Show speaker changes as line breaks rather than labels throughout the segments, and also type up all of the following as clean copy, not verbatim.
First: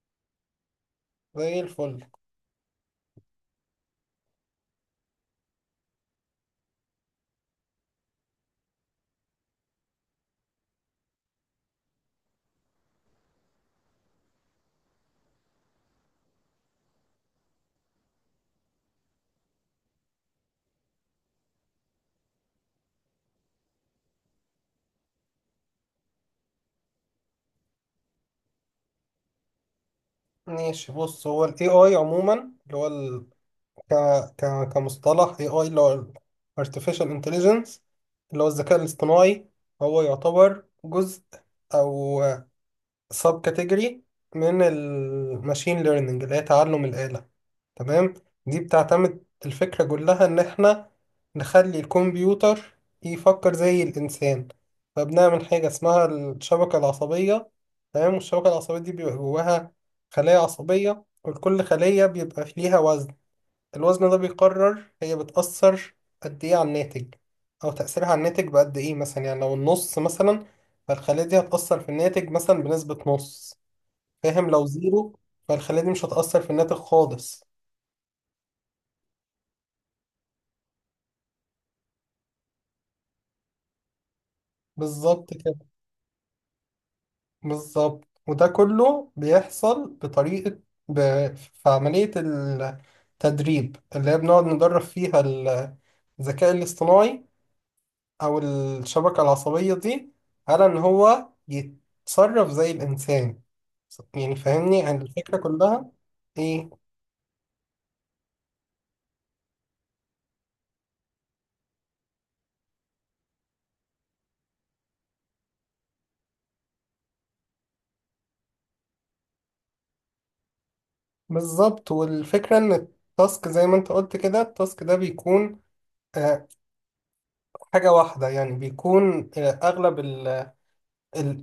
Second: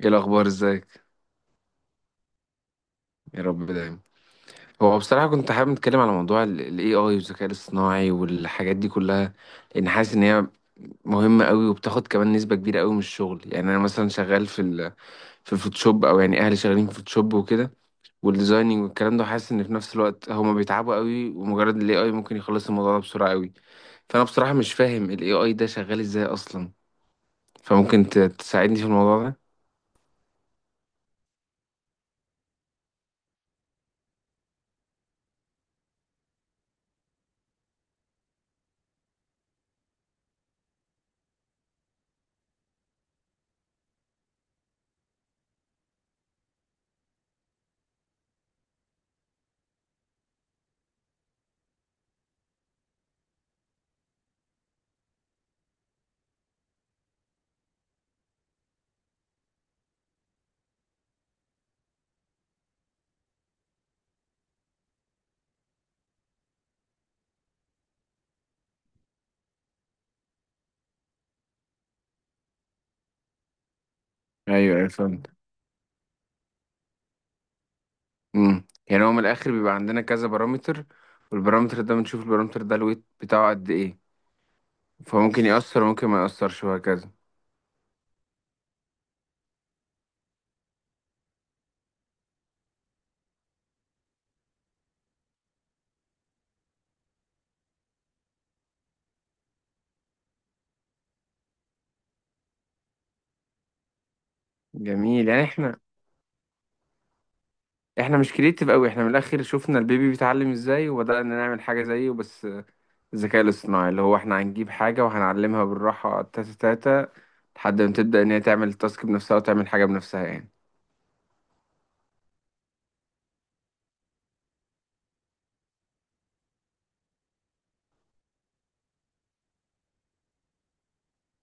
ايه الاخبار ازيك؟
زي الفل.
يا رب دايما. هو بصراحه كنت حابب نتكلم على موضوع الاي اي والذكاء الاصطناعي والحاجات دي كلها، لان حاسس ان هي مهمه قوي وبتاخد كمان نسبه كبيره قوي من الشغل. يعني انا مثلا شغال في الفوتوشوب، او يعني اهلي شغالين في الفوتوشوب وكده والديزايننج والكلام ده. حاسس ان في نفس الوقت هما بيتعبوا قوي ومجرد الاي اي ممكن يخلص الموضوع ده بسرعه قوي. فانا بصراحه مش فاهم الاي اي ده شغال ازاي اصلا، فممكن تساعدني في الموضوع ده.
ماشي، بص، هو ال AI عموما، اللي هو ك... كمصطلح AI اللي هو ال Artificial Intelligence اللي هو الذكاء الاصطناعي، هو يعتبر جزء أو sub category من ال Machine Learning اللي هي تعلم الآلة. تمام. دي بتعتمد الفكرة كلها إن إحنا نخلي الكمبيوتر يفكر زي الإنسان، فبنعمل حاجة اسمها الشبكة العصبية. تمام. والشبكة العصبية دي بيبقى جواها خلايا عصبية، ولكل خلية بيبقى ليها وزن. الوزن ده بيقرر هي بتأثر قد إيه على الناتج، أو تأثيرها على الناتج بقد إيه. مثلا يعني لو النص مثلا، فالخلية دي هتأثر في الناتج مثلا بنسبة نص. فاهم؟ لو
ايوه، ايوه،
زيرو
فاهم.
فالخلية دي مش هتأثر في الناتج خالص.
يعني هو من الاخر بيبقى عندنا كذا بارامتر، والبارامتر ده بنشوف البارامتر ده الويت بتاعه قد ايه،
بالظبط
فممكن
كده.
يأثر وممكن ما يأثرش وهكذا.
بالظبط، وده كله بيحصل بطريقة ب... في عملية التدريب، اللي هي بنقعد ندرب فيها الذكاء الاصطناعي أو الشبكة العصبية دي، على إن هو يتصرف زي الإنسان. يعني فاهمني، يعني
جميل.
الفكرة
يعني احنا
كلها. إيه؟
احنا مش كريتيف قوي، احنا من الاخر شفنا البيبي بيتعلم ازاي وبدأنا نعمل حاجة زيه. بس الذكاء الاصطناعي اللي هو احنا هنجيب حاجة وهنعلمها بالراحة تاتا تاتا لحد ما تبدأ ان هي تعمل التاسك بنفسها وتعمل حاجة بنفسها يعني.
بالظبط. والفكرة إن التاسك، زي ما أنت قلت كده، التاسك ده بيكون آه، حاجة واحدة. يعني بيكون أغلب ال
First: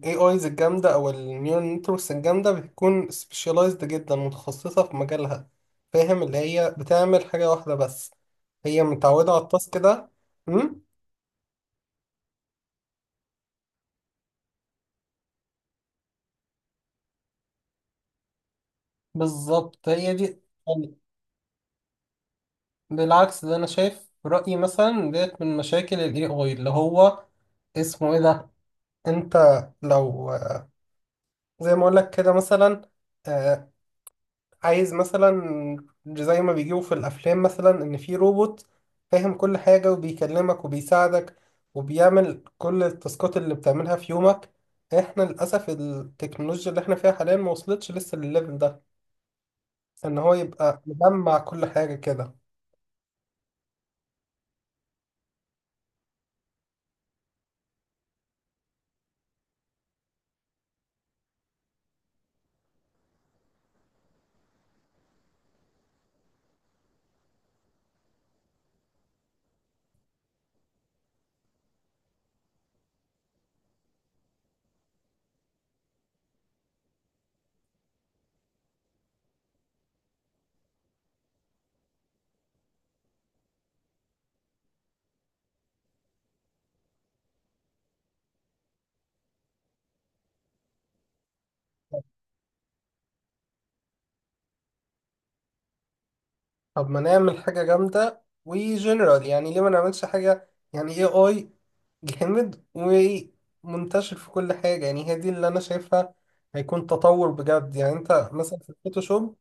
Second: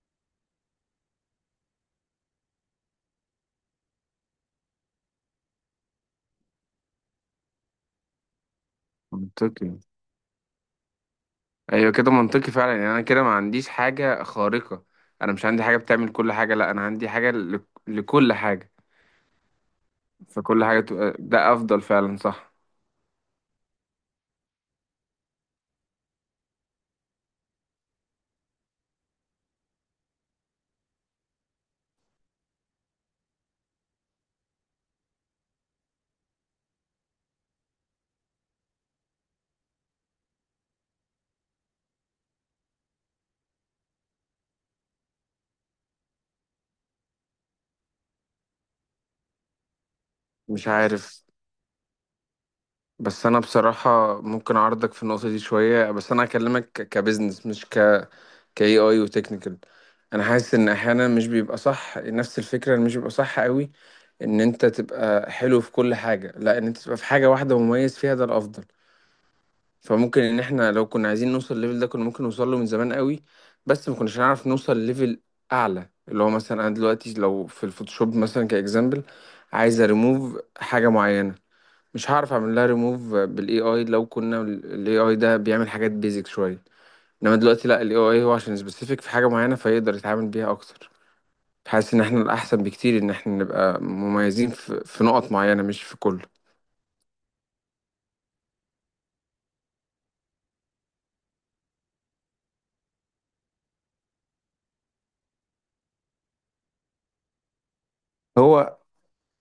AIs الجامدة أو ال Neural Networks الجامدة بتكون specialized جدا، متخصصة في مجالها. فاهم؟ اللي هي بتعمل حاجة واحدة بس، هي متعودة على
منطقي.
التاسك ده. أم؟
ايوه، كده منطقي فعلا. يعني انا كده ما عنديش حاجة خارقة، انا مش عندي حاجة بتعمل كل حاجة، لا، انا عندي حاجة لكل حاجة،
بالظبط، هي دي.
فكل حاجة
يعني
تبقى ده أفضل فعلا، صح؟
بالعكس، ده أنا شايف رأيي مثلا ديت من مشاكل ال AI. اللي هو اسمه إيه ده؟ أنت لو، زي ما أقولك كده مثلا، آه، عايز مثلا زي ما بيجيبوا في الافلام مثلا، ان في روبوت فاهم كل حاجه وبيكلمك وبيساعدك وبيعمل كل التاسكات اللي بتعملها في يومك. احنا للاسف التكنولوجيا اللي احنا فيها حاليا ما وصلتش لسه للليفل ده، ان هو
مش
يبقى
عارف.
مجمع كل حاجه كده.
بس أنا بصراحة ممكن أعرضك في النقطة دي شوية، بس أنا هكلمك كبزنس مش ك AI وتكنيكال. أنا حاسس إن أحيانا مش بيبقى صح نفس الفكرة، إن مش بيبقى صح قوي إن أنت تبقى حلو في كل حاجة، لا، إن أنت تبقى في حاجة واحدة مميز فيها، ده الأفضل. فممكن ان احنا لو كنا عايزين نوصل الليفل ده كنا ممكن نوصل له من زمان قوي، بس ما كناش هنعرف نوصل ليفل اعلى. اللي هو مثلا انا دلوقتي لو في الفوتوشوب مثلا كاكزامبل، عايز ريموف حاجه معينه، مش هعرف اعمل لها ريموف بالاي اي لو كنا الاي اي ده بيعمل حاجات بيزك شويه. انما دلوقتي لا، الاي اي هو عشان سبيسيفيك في حاجه معينه فيقدر يتعامل بيها اكتر. حاسس ان احنا الاحسن بكتير ان احنا نبقى مميزين في نقط معينه مش في كله.
طب ما نعمل حاجه جامده وجنرال، يعني ليه ما نعملش حاجه يعني اي اي جامد ومنتشر في كل حاجه؟ يعني هي دي اللي انا شايفها، هيكون تطور بجد. يعني انت مثلا في
هو
الفوتوشوب،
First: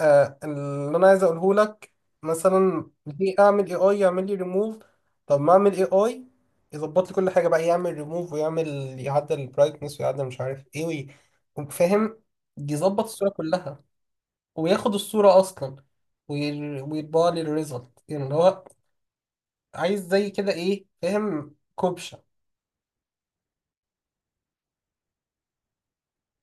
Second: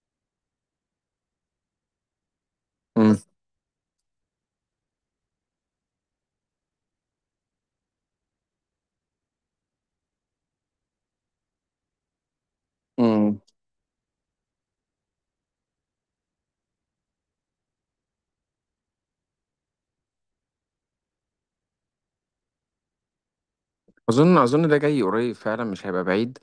آه اللي انا عايز اقوله لك، مثلا ليه اعمل اي اي يعمل لي ريموف؟ طب ما اعمل اي اي يظبط لي كل حاجه بقى، يعمل ريموف ويعمل، يعدل البرايتنس ويعدل مش عارف ايه فاهم؟ يظبط الصوره
امم
كلها وياخد الصوره اصلا ويطبع لي الريزلت، يعني اللي هو عايز زي كده ايه. فاهم كوبشه؟
اظن ده جاي قريب فعلا، مش هيبقى بعيد،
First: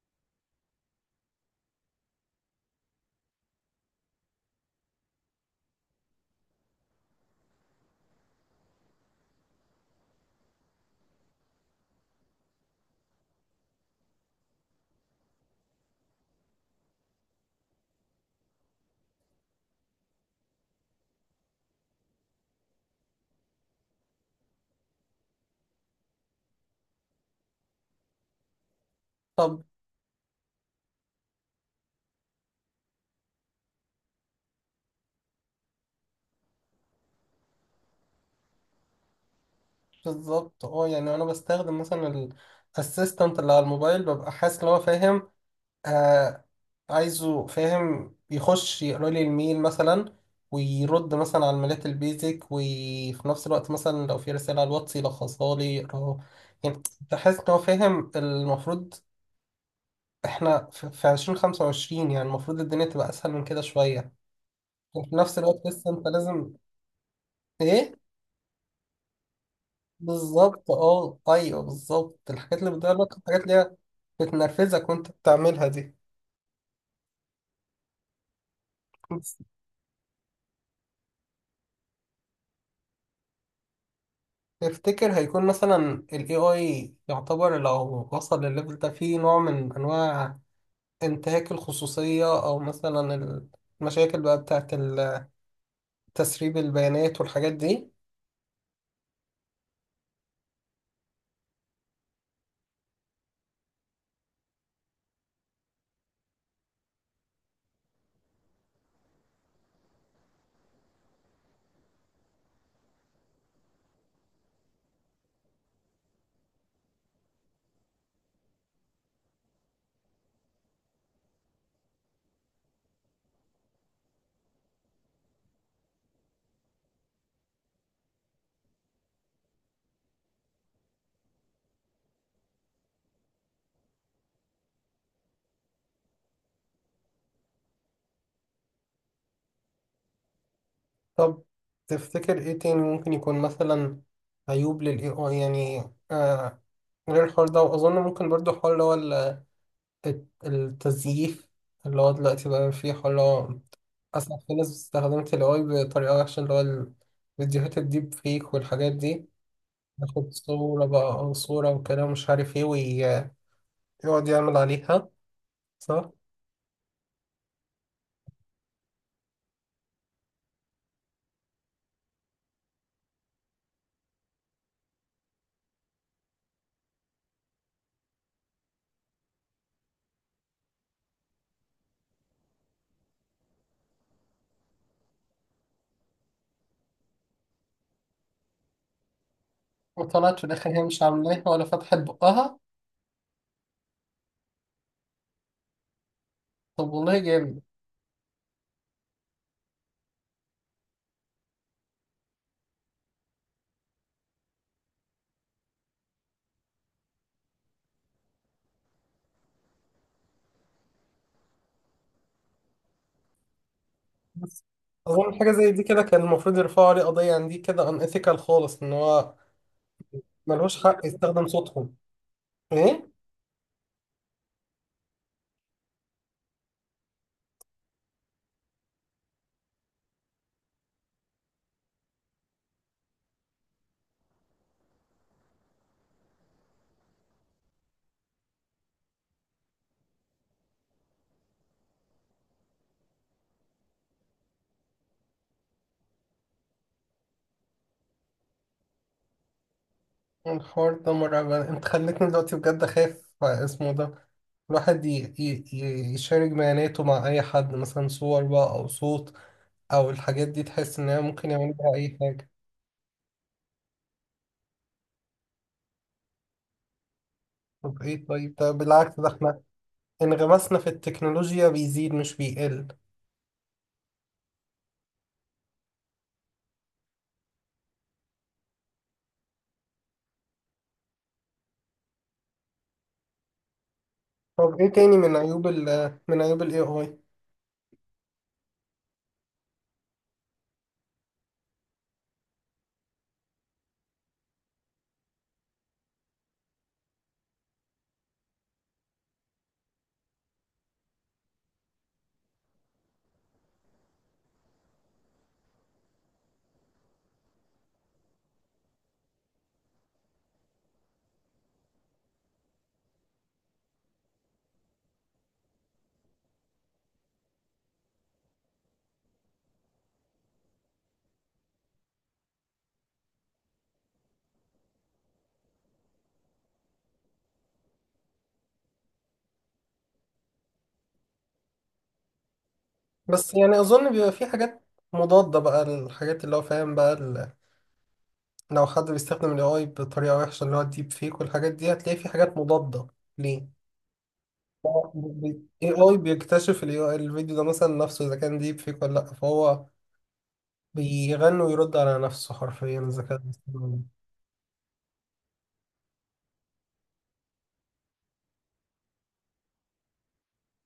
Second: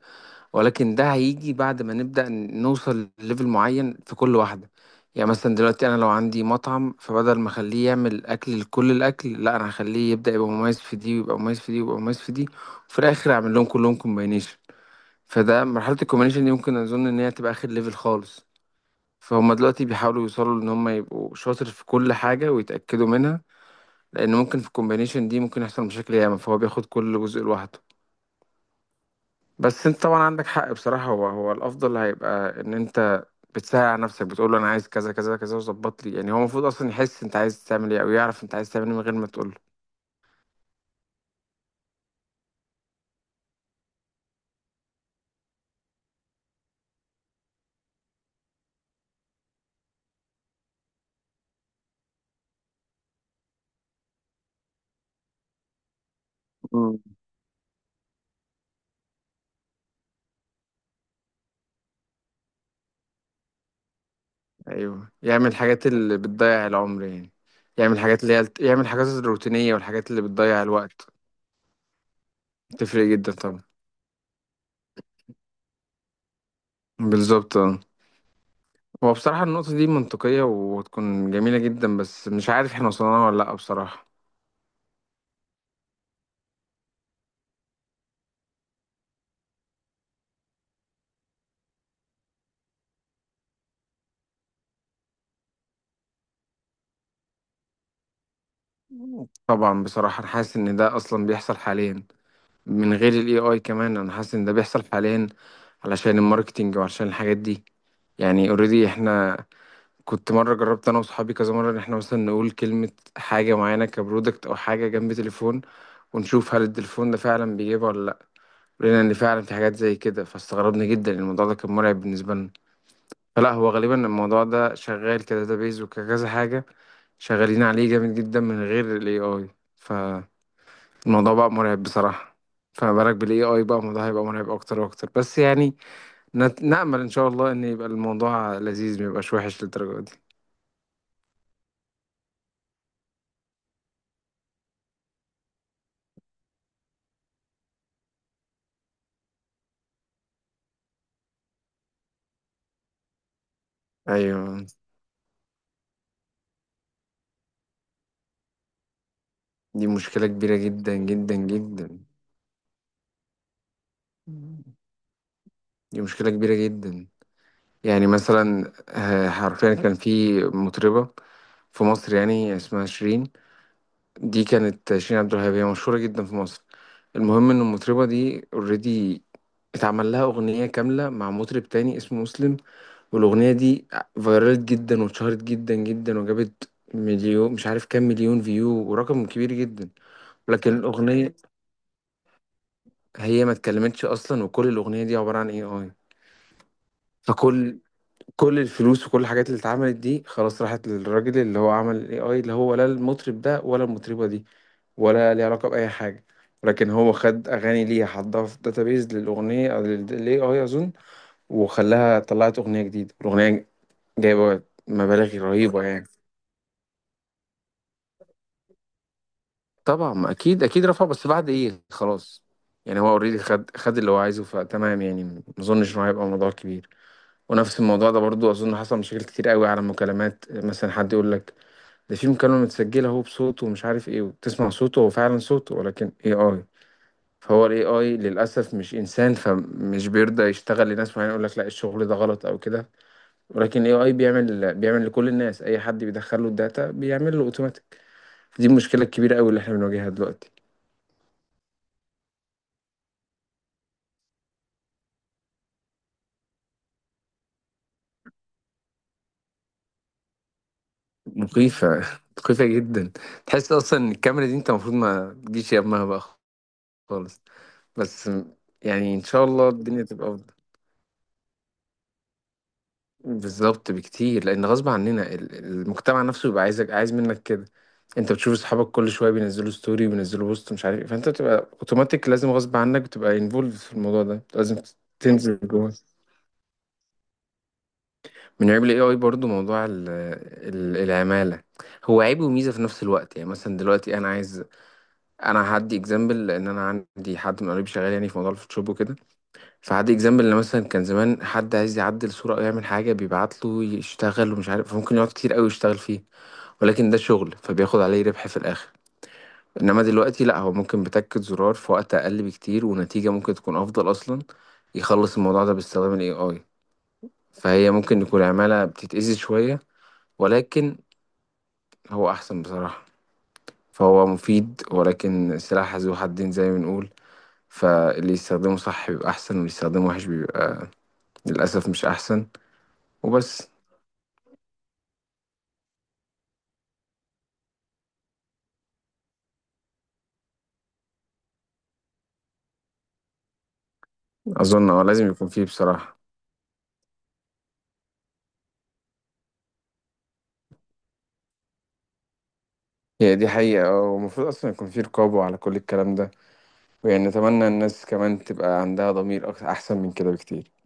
ولكن ده هيجي بعد ما نبدأ نوصل لليفل معين في كل واحدة. يعني مثلا دلوقتي أنا لو عندي مطعم، فبدل ما أخليه يعمل أكل لكل الأكل، لا، أنا هخليه يبدأ يبقى مميز في دي ويبقى مميز في دي ويبقى مميز في دي، وفي الآخر أعمل لهم كلهم كومباينيشن. فده مرحلة الكومباينيشن دي ممكن أظن إن هي تبقى آخر ليفل خالص. فهم دلوقتي بيحاولوا يوصلوا إن هم يبقوا شاطر في كل حاجة ويتأكدوا منها، لأن ممكن في الكومباينيشن دي ممكن يحصل مشاكل ياما، فهو بياخد كل جزء لوحده.
طب
بس انت طبعا عندك حق بصراحة، هو الافضل هيبقى ان انت بتساعد على نفسك، بتقول له انا عايز كذا كذا كذا وظبط لي. يعني هو المفروض اصلا يحس انت عايز تعمل ايه، او يعرف انت عايز تعمل ايه من غير ما تقول له.
بالظبط. اه يعني انا بستخدم مثلا الاسيستنت اللي على الموبايل، ببقى حاسس ان هو فاهم آه عايزه، فاهم، يخش يقرا لي الميل مثلا ويرد مثلا على الميلات البيزك، وفي نفس الوقت مثلا لو في رسالة على الواتس يلخصها لي يقراها. يعني
مم.
بحس ان هو فاهم. المفروض احنا في 2025، يعني المفروض الدنيا تبقى اسهل من كده شوية،
ايوه،
وفي نفس
يعمل
الوقت
الحاجات
لسه انت
اللي
لازم
بتضيع العمر يعني.
ايه.
يعمل الحاجات الروتينية والحاجات اللي بتضيع
بالظبط.
الوقت.
اه، ايوه بالظبط، الحاجات اللي
تفرق
بتضايقك،
جدا
الحاجات اللي
طبعا.
هي بتنرفزك وانت بتعملها دي.
بالظبط، اه. هو بصراحة النقطة دي منطقية وتكون جميلة جدا، بس مش عارف احنا وصلنا لها ولا لأ بصراحة.
تفتكر هيكون مثلا ال AI يعتبر لو وصل للليفل ده فيه نوع من أنواع انتهاك الخصوصية، أو مثلا المشاكل بقى بتاعت تسريب البيانات والحاجات دي؟
طبعا بصراحة أنا حاسس إن ده أصلا بيحصل حاليا من غير الاي اي كمان. انا حاسس ان ده بيحصل حاليا علشان الماركتينج وعلشان الحاجات دي. يعني اوريدي احنا كنت مره جربت انا وصحابي كذا مره ان احنا مثلا نقول كلمه، حاجه معينه كبرودكت او حاجه، جنب تليفون، ونشوف هل التليفون ده فعلا بيجيبها ولا لا. لقينا ان فعلا في حاجات زي كده، فاستغربنا جدا. الموضوع ده كان مرعب بالنسبه لنا. فلا، هو غالبا الموضوع ده شغال كداتابيز وكذا حاجه، شغالين عليه جامد جدا من غير الاي اي. الموضوع بقى مرعب بصراحة، فما بالك بالاي اي بقى، الموضوع هيبقى مرعب اكتر واكتر. بس يعني نأمل ان شاء الله ان يبقى الموضوع لذيذ، ما يبقاش وحش للدرجة دي.
طب تفتكر إيه تاني ممكن يكون مثلا عيوب لل AI يعني؟ آه غير الحوار ده. وأظن ممكن برضو حوار اللي هو التزييف، اللي هو دلوقتي بقى فيه حوار اللي هو أصلا في
ايوه.
ناس استخدمت ال AI بطريقة وحشة، اللي هو الفيديوهات الديب فيك والحاجات دي.
دي مشكلة
ياخد
كبيرة
صورة
جدا
بقى أو
جدا
صورة
جدا.
وكلام مش عارف إيه، ويقعد يعمل عليها.
دي
صح؟
مشكلة كبيرة جدا. يعني مثلا حرفيا كان في مطربة في مصر يعني اسمها شيرين. دي كانت شيرين عبد الوهاب، هي مشهورة جدا في مصر. المهم ان المطربة دي اوريدي اتعمل لها اغنية كاملة مع مطرب تاني اسمه مسلم، والأغنية دي فيرالت جدا واتشهرت جدا جدا، وجابت مليون، مش عارف كام مليون فيو، ورقم كبير جدا.
وطلعت في الآخر
لكن
هي مش
الأغنية
عاملاها ولا فتحت بقها.
هي ما اتكلمتش أصلا، وكل الأغنية دي عبارة عن AI.
طب والله جامد.
فكل الفلوس وكل الحاجات اللي اتعملت دي خلاص راحت للراجل اللي هو عمل ال AI، اللي هو لا المطرب ده ولا المطربة دي ولا ليه علاقة بأي حاجة. لكن هو خد أغاني ليها حطها في داتابيز للأغنية أو لل AI أظن، وخلاها طلعت أغنية جديدة. الأغنية جايبة
بس
مبالغ
أظن حاجة زي دي
رهيبة
كده
يعني.
كان المفروض يرفعوا عليه قضية، عن دي كده unethical خالص، إن هو
طبعا، ما اكيد
ملوش
اكيد
حق
رفع، بس
يستخدم
بعد ايه،
صوتهم.
خلاص. يعني هو
إيه؟
اوريدي خد اللي هو عايزه فتمام. يعني ما اظنش انه هيبقى موضوع كبير. ونفس الموضوع ده برضو اظن حصل مشاكل كتير قوي على المكالمات، مثلا حد يقول لك ده في مكالمة متسجلة هو بصوته ومش عارف ايه، وتسمع صوته، هو فعلا صوته، ولكن اي اي. فهو الاي اي للاسف مش انسان، فمش بيرضى يشتغل لناس معينه يقول لك لا الشغل ده غلط او كده، ولكن الاي اي بيعمل لكل الناس، اي حد بيدخل له الداتا بيعمل له اوتوماتيك. دي المشكله الكبيره قوي اللي احنا بنواجهها دلوقتي.
الحوار ده مرعب، أنت خلتني دلوقتي بجد أخاف اسمه ده. الواحد يشارك بياناته مع أي حد، مثلا صور بقى أو صوت أو الحاجات دي، تحس إن هي ممكن يعمل بيها
مخيفة.
أي حاجة.
مخيفة جدا. تحس أصلا إن الكاميرا دي أنت المفروض ما تجيش يمها بقى، خالص.
طب ايه؟
بس
طيب. طب
يعني
بالعكس،
إن
ده
شاء
احنا
الله الدنيا تبقى أفضل.
انغمسنا في التكنولوجيا بيزيد مش بيقل.
بالظبط بكتير، لأن غصب عننا المجتمع نفسه بيبقى عايز منك كده. أنت بتشوف أصحابك كل شوية بينزلوا ستوري وبينزلوا بوست مش عارف إيه، فأنت بتبقى أوتوماتيك لازم، غصب عنك بتبقى انفولد في الموضوع ده لازم
طب ايه تاني من
تنزل
عيوب
جوه.
ال، من عيوب الاي اي؟
من عيب ال AI برضو موضوع العمالة. هو عيب وميزة في نفس الوقت. يعني مثلا دلوقتي أنا عايز انا هدي اكزامبل، لان انا عندي حد من قريب شغال يعني في موضوع الفوتوشوب وكده. فهدي اكزامبل ان مثلا كان زمان حد عايز يعدل صوره او يعمل حاجه، بيبعت له يشتغل ومش عارف، فممكن يقعد كتير قوي يشتغل فيه، ولكن ده شغل فبياخد عليه ربح في الاخر. انما دلوقتي لا، هو ممكن بتكة زرار في وقت اقل بكتير ونتيجه ممكن تكون افضل اصلا، يخلص الموضوع ده باستخدام الاي اي. فهي ممكن يكون عماله بتتأذي شويه، ولكن هو احسن بصراحه. فهو مفيد، ولكن سلاح ذو حدين زي ما بنقول. فاللي يستخدمه صح بيبقى أحسن، واللي يستخدمه وحش بيبقى للأسف مش أحسن.
بس
وبس.
يعني اظن بيبقى في حاجات مضادة بقى، الحاجات اللي هو فاهم بقى لو حد بيستخدم الاي اي بطريقة وحشة، اللي هو الديب فيك والحاجات دي، هتلاقي في حاجات مضادة ليه؟
أظن لازم يكون فيه
الاي اي
بصراحة.
بيكتشف ال AI الفيديو ده مثلا نفسه اذا كان ديب فيك ولا لا، فهو بيغني ويرد على نفسه حرفيا اذا
هي دي حقيقة،
كان
ومفروض أصلا يكون فيه رقابة على كل الكلام ده. ويعني أتمنى الناس كمان تبقى عندها ضمير أحسن من كده بكتير.